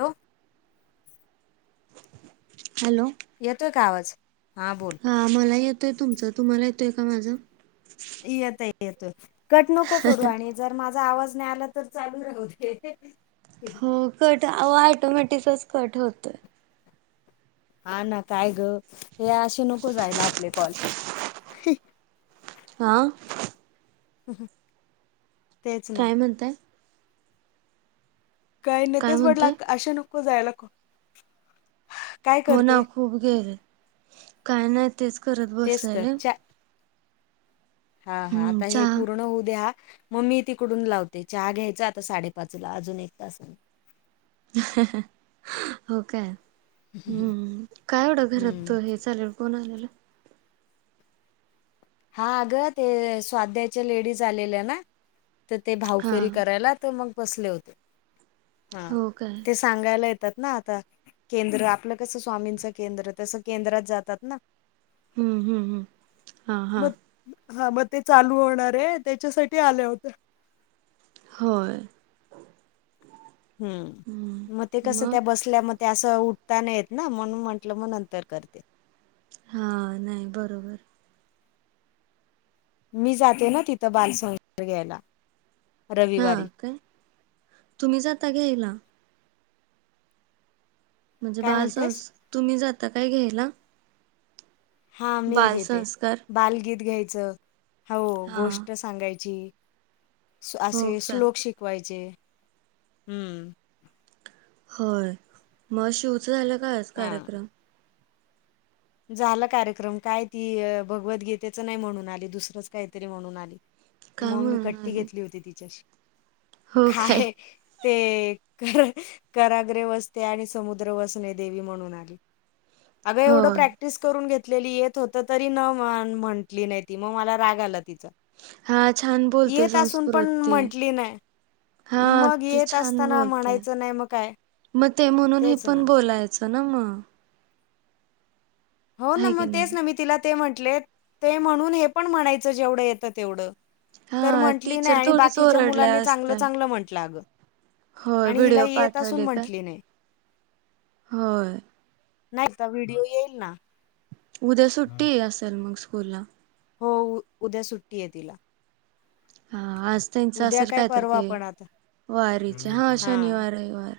Low hello येतोय का आवाज हा बोल? हा मला येतोय तुमचं तुम्हाला येतोय का माझं येतय येतोय कट नको करू आणि जर माझा आवाज नाइ आला तर चालू राहुदे, हे हे हो कट अ ऑटोमॅटिकच कट होतोय. हा ना, काय गं, हे असे नको जायला. आपले कॉल ही आ हुम ह काय म्हणताय? काही न काय तेच म्हटला म्हणताय अशा नको जायला काॅल हो ना खूप गेले काय नाही तेच करत तेच तर बसलेले चा हा हा हम्म आता हे चहा पूर्ण होऊ द्या हा म मी तिकडून लावते चहा घ्यायचं आता साडेपाचला अजून एक तासने ह ह हो काय हम्म हम्म काय एवढं घरात हम्म त हे चालेल कोण आलेल हा अगं ते अ स्वाध्याचे लेडीज आलेले ना तर ते भाऊ हा फेरी करायला तर मग बसले होते हा हो काय तेच सांगायला येतात ना आता केंद्र आपलं कसं स्वामींचं केंद्र तसं केंद्रात जातात ना हम्म हम्म हम्म हा हा मग हा मग ते चालु होणार आहे त्याच्यासाठी आल्या होत्या होय हम्म म ते कसं त्या बसल्या म ते अस उठता नाय येत ना म्हणून म्हंटलं म नंतर करते हा नाय बरोबर. मी जाते ना तिथं बालसंगोपन घ्यायला हा रविवारी काय तुम्ही जाता घ्यायला? म्हणजे काय बाल म्हणतेस? संस तुम्ही जाता काय घ्यायला? हा मी घेते बालसंस्कार बालगीत घ्यायचं हो हा गोष्ट सांगायची असे हो काय श्लोक शिकवायचे हम्म होय मग शिवच झालं का आज कार्यक्रम? झालं कार्यक्रम काय ती भगवद्गीतेच नाही म्हणून आली दुसरंच काहीतरी म्हणून आली काय मग मी म्हणून कट्टी आले घेतली होती तिच्याशी काय ते कराग्रे वसते आणि समुद्र वसणे देवी म्हणून आली. अग एवढं होय प्रॅक्टिस. करुन घेतलेली येत होत तरी न म म्हटली नाही ती मग मला राग आला तिचा हा छान बोलते येत असून पण संस्कृती. म्हंटली नाही हा मग ती येत छान असताना बोलते म्हणायचं नाही मग काय म ते म्हणून हे तेच ना पण बोलायचं. [unintelligible] हो ना हाय की मग तेच नाही ना मी तिला ते म्हटले ते म्हणून हे पण म्हणायचं जेवढं येतं तेवढं तर हा म्हंटली नाही टीचर आणि थोडीच बाकीच्या ओरडल्या मुलांनी चांगलं असत्या चांगलं म्हंटलं अग होय आणि हिला व्हिडिओ येत असून ही पाठवले का म्हंटली नाही होय. नाहीत का व्हिडिओ येईल ना. उद्या सुट्टी असेल मग स्कूल ला? हो उद्या सुट्टी ए तिला. ह [inaudible] हा आज त्यांचं उद्या असेल काय तर परवा ते पण आता वारीच हा शनिवार रविवार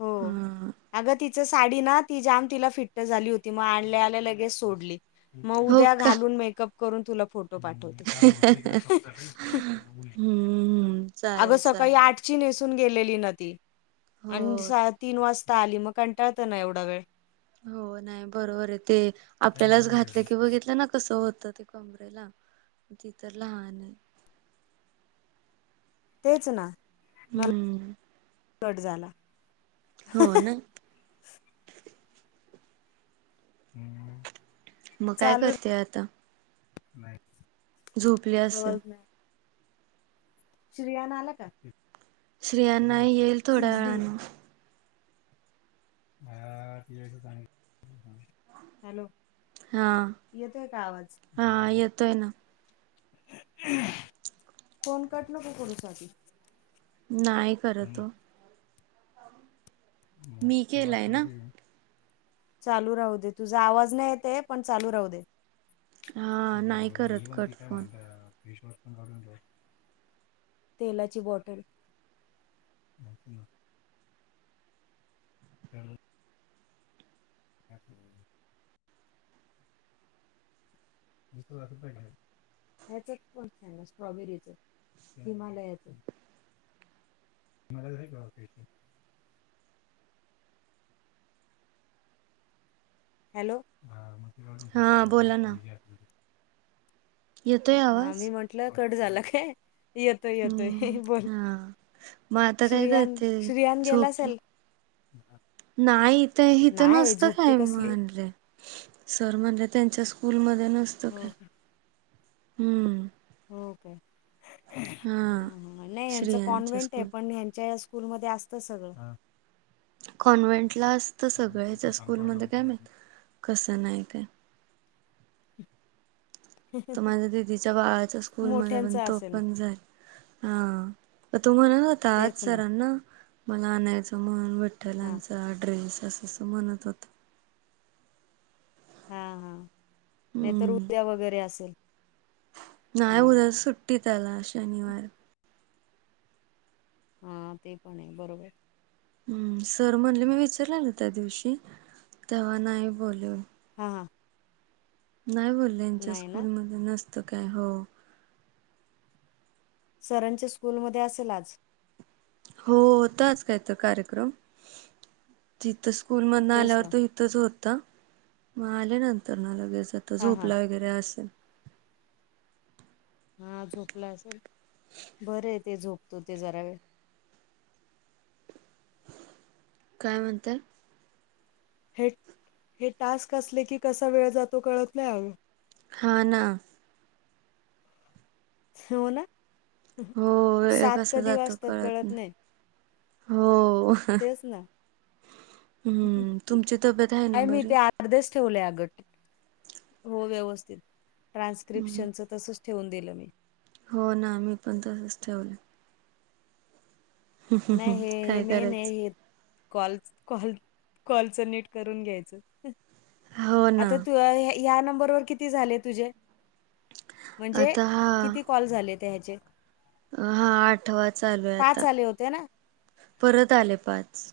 हो हा अग ती. तीची साडी ना ती जाम तिला फिट्ट झाली होती मग आणल्या आल्या लगेच सोडली. म हो उद्या का घालून मेकअप करून तुला फोटो पाठवते. हम्म अग चालेल सकाळी चालेल आठ. ची नेसून गेलेली ना ती, हो आन सा तीन वाजता आली मग कंटाळतं ना एवढा वेळ! हो नाय बरोबर आहे, ते आपल्यालाच घातलं कि बघितलं ना कसं होतं ते! कमरे ला, ती तर लहान आहे. तेच ना, माल हम्म [inaudible] कट झाला. हो ना! [inaudible] म काय चालू राहतो करते आता? नाही. झोपली असेल. आवाज श्रियान आला का? श्रीयान ना, येईल थोड्या सिक्स डी वेळान. [unintelligible] हॅलो. हा, येतोय का आवाज हा येतोय ना. फोन कट नको करूस आधी. नाई करत ओ. मी केलाय ना [unintelligible] चालू राहू दे, तुझा आवाज नाय येत आहे पण चालू राहू दे. हा नाही करत कट फोन [unintelligible] तेलाची बॉटल. [unintelligible] [unintelligible] [unintelligible] ह्याच [unintelligible] स्ट्रॉबेरीच, हिमालयाच. [unintelligible] हॅलो. हा बोला ना येतोय हा आवाज मी म्हंटलं कट झाला काय? येतोय, हम्म येतोय बोल हा मग आता काय करते श्रियान-श्रियान गेला झोपले असेल. [inaudible] नाही इथ, हीथं नाही नसतं झोपती कसली काही [unintelligible] सर म्हणले त्यांच्या स्कूलमध्ये नसत हो काय. का? हम्म. होय काय? ह हा ह नाही यांचं श्रियांच्या कॉन्व्हेंट आहे, स्कूल पण ह्यांच्या या स्कूल मधे असत सगळं. कॉन्व्हेंटला असत, सगळ्याच्या स्कूलमध्ये काय माहित कसं नाही काय? [inaudible] तो माझ्या दिदीच्या बाळाच्या स्कूलमध्ये पण मोठ्यांचं तो असेल पण जाईल. हा तो म्हणत होता आज तेच ना सरांना मला आणायचं म्हण वट- हा विठ्ठलांचा ड्रेस असं अस म्हणत होता. हा, हा नाहीतर हम्म उद्या वगैरे असेल. नाही हं. उद्या सुट्टी त्याला शनिवार. हा ते पण आहे बरोबर. हम्म सर म्हणले मी विचारलेल त्या दिवशी तेव्हा नाही बोलले. हा हां. नाही बोलले, यांच्या नाही ना? स्कूलमधे नसतं काय. हो. सरांच्या स्कूलमध्ये असेल आज. हो होता आज काय त कार्यक्रम तिथं स्कूल मधन तेच आल्यावर ना. तो इथ- तिथंच होतं, मग आल्या नंतर ना लगेच आता हां, हां. झोपला वगैरे असेल. हा झोपला असेल. बरं हे ते झोपतो ते जरा वेळ. काय म्हणताय? हे-हे टास्क असले की, कसा वेळ जातो कळत नाही अगं. हा-ना. सोना. हो, वेळ कसं जातो कळत नाही. हो. तेच ना. [inaudible] हम्म, तुमची तब्येत आहे ना अय मी बरी? ते अर्धेच ठेवले अगं. हो व्यवस्थित, हम्म. ट्रान्क्रिपशन चं तसच ठेवून दिलं मी. हो ना, मी पण तसच ठेवलं. नाय हे-हे काय मेन हे, करायचं हे कॉल-कॉल-कॉलचं नीट करून घ्यायचं. हो ना आता तुज हे, ह्या नंबरवर किती झाले तुझे? म्हणजे आता हा किती कॉल झालेत ह्याचे? हा आठवा चालूय आता, पाच आले होते ना? परत आले पाच.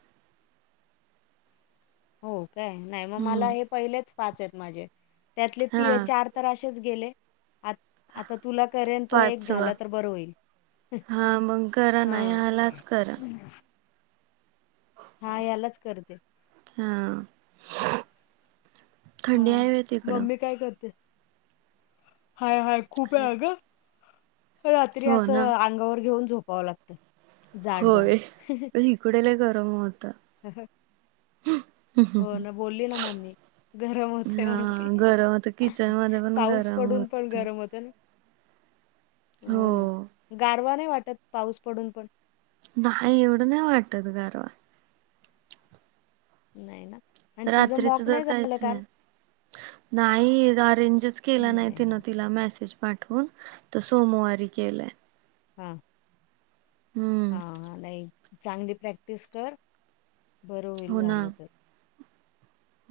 हो काय, नाय मग मला हम्म हे पहिलेच पाच आहेत माझे, त्यातले हा ती चार तर अशेच गेले, आंत-आता तुला करेन तो एक पाचवा झाला, तर बरं होईल. हा मग करा ना हा ह्यालाच कर. हा, यालाच करते. हा, थंडी हाय हा व्हय तिकडं? मम्मी काय करते? हाय-हाय खूप हाय अगं रात्री हो ना असं अंगावर घेऊन झोपावं लागतं. जाड जाड. होय, पण इकडं लय गरम होत. हो ना, बोलली ना मम्मी. गरम होतय हा म्हणजे? गरम होत किचन मध्ये पण पाऊस गरम पडून पण होत गरम होत ना. हो ना, गारवा नाही वाटत पाऊस पडून पण. नाही एवढं नाही वाटत गरवा. नई ना. आणि तुझं रात्रीच मॉक तर नाही झालं काहीच काल? नाही. नाही, अरेंजच केला नाही, तिनं तिला मेसेज. पाठवून, तर सोमवारी केलं. हा. हम्म. नाही, चांगली प्रॅक्टिस कर, बरं होईल हो ना झालं तर.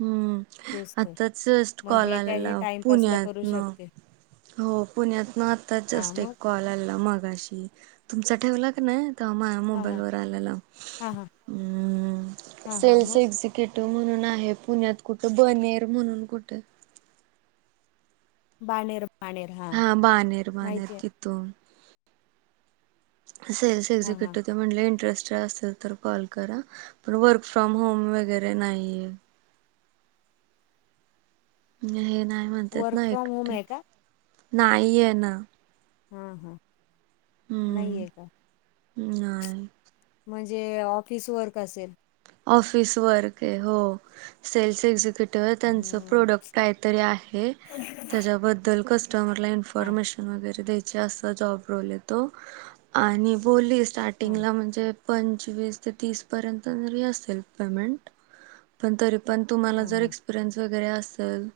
हम्म, तेच तर. आताच जस्ट मग कॉल हे काय हे आलेला टाईमपासला करू पुण्यातन. शकते. हो, पुण्यातन आता हां, जस्ट एक मग? कॉल आलेला मगाशी, तुमचा ठेवला का नाय. माया हां, मोबाईल हां. वर आलेला. हां, हां. [inaudible] हां, हां. मग? केटो म्हणून आहे, पुण्यात कुठं बनेर म्हणून कुठं बाणेर. बाणेर. हां, हा बानेर, बाणेर. माहिती आहे. कितो सेल्स हां, हां. एक्झीकीटिव्ह ते म्हणले इंट्रेस्टेड असेल तर कॉल करा, पण वर्क फ्रॉम होम वगैरे नाहीये. हे नाही म्हणतात वर्क ना फ्रॉम होम एकटे. आहे का? नाही हे ना. हां-हां, नाही हम्म. हे का? नाही. म्हणजे ऑफिस वर्क असेल. ऑफिस वर्क आहे. हो सेल्स एक्झक्युट- त्यांच हं. प्रोडक्ट काहीतरी आहे, त्याच्याबद्दल कस्टमरला हां, इन्फॉर्मेशन- वगैरे द्यायचे अस जॉब रोले तो आणि बोली हां. स्टार्टिंगला म्हणजे, पंचवीस ते तीस पर्यंत जरी असतील पेमेंट. पण तरी पण तुम्हाला हां, जर हां. एक्सपिरियन्स वगैरे असेल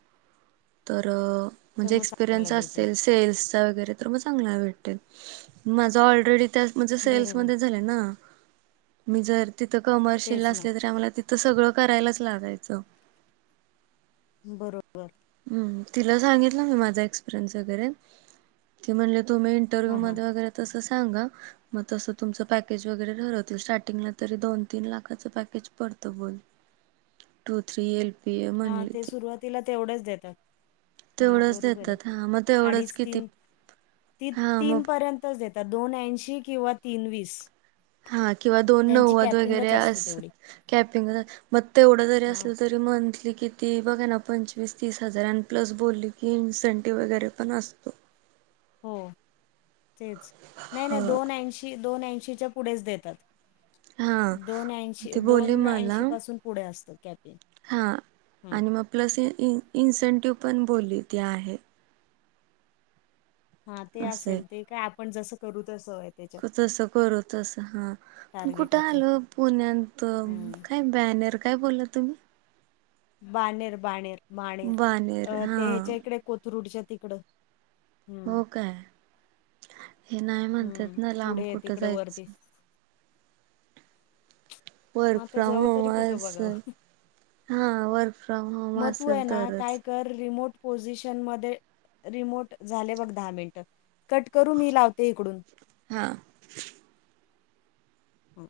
तर- तर म्हणजे मग चांगला एक्सपिरियन्स देतील. असेल, सेल्सचा वगैरे तर मग चांगला भेटेल माझा ऑलरेडी- माझं सेल्स बरोबर. मध्ये झालंय ना, मी जर तिथं कमर्शियलला तेच ना. असले तरी आम्हाला- तर सगळं करायलाच लागायचं. बरोबर ह् तिला सांगितलं मी माझा एक्सपिरियन्स वगैरे ती म्हणले तु मी- इंटरव्यू हां हां मध्ये वगैरे तसं सांगा. मग तसं तुमचं पॅकेज वगैरे ठरवतील, स्टार्टिंगला तरी दोन तीन लाखाचं पॅकेज पडतं बोल- two three L, P A हा म्हणली ते ती सुरुवातीला तेवढेच देतात. हा तेवढंच बरोबर आहे देतात हा मग तेवढंच अडीच किती तीन ती हा तीन मग पर्यंत- तच देतात, दोन ऐंशी किंवा तीन वीस- हा किंवा दोन त्यांची नव्वद वगैरे कॅपिंगच असते अस तेवढी कॅपिंग मग तेवढं जरी हां असलं तरी, तरी मंथली किती बघा ना, पंचवीस तीस हजार आणि प्लस बोलली की इन्सेंटिव्ह वगैरे पण असतो. हो तेच नाही नाही दोन ऐंशी दोन ऐंशीच्या पुढेच देतात. हा दोन ऐंशी ती बोलली दोन ऐंशी पासून पुढे असतं कॅपे- हां आणि मग प्लस इ इन्सेंटिव पण बोलली ती आहे. हा ते असं असेल ते काय आपण जसं करू तसं, त्याच्यात तस करू तस हा पण टार्गेट कुठं अचीव आल पुण्यातंत हं काय- बॅनर काय बोलला तुम्ही? बानेर बानेर बानेर अ ते ह्याच्या इकडे कोथरूडच्या तिकडं. हम्म हो काय हे नाही म्हणतात हम्म ना लांब पुढे कुठं तिकडे वरती. जायचं मग वर्क आता फ्रॉम जवळ होम तरी कुठं बघाव असेल हा वर्क फ्रॉम होम मग तू आहे असेल ना काय तरच कर. कर रिमोट पोझिशनमध्ये, रिमोट. झाले बघ दहा मिनट कट करू मी लावते इकडून- हां हम